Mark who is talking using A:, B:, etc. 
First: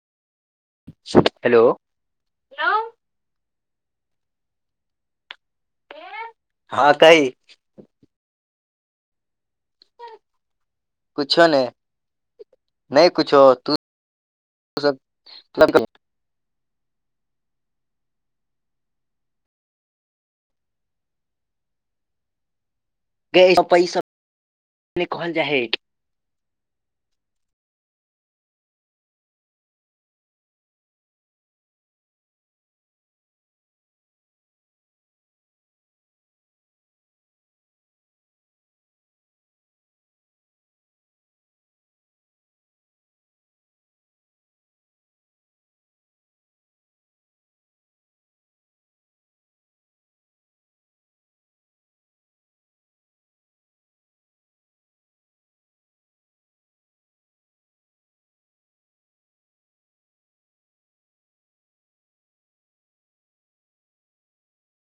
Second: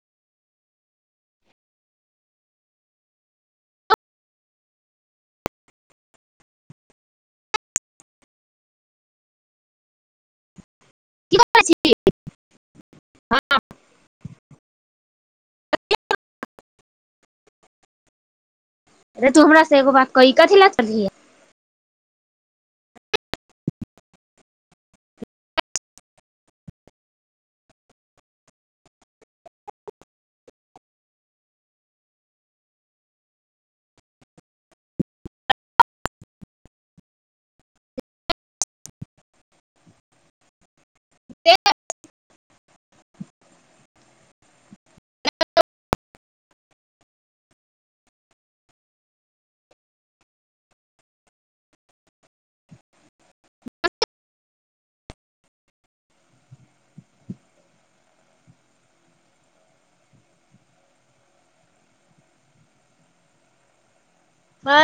A: hello हँ कहि
B: की
A: कुछो ने
B: करै छी
A: नहि कुछो तु सब मतलब
B: नहि तू हमरा से एगो बात कई कथी ल करलिहै
A: ग पै सब कहल जाइ हय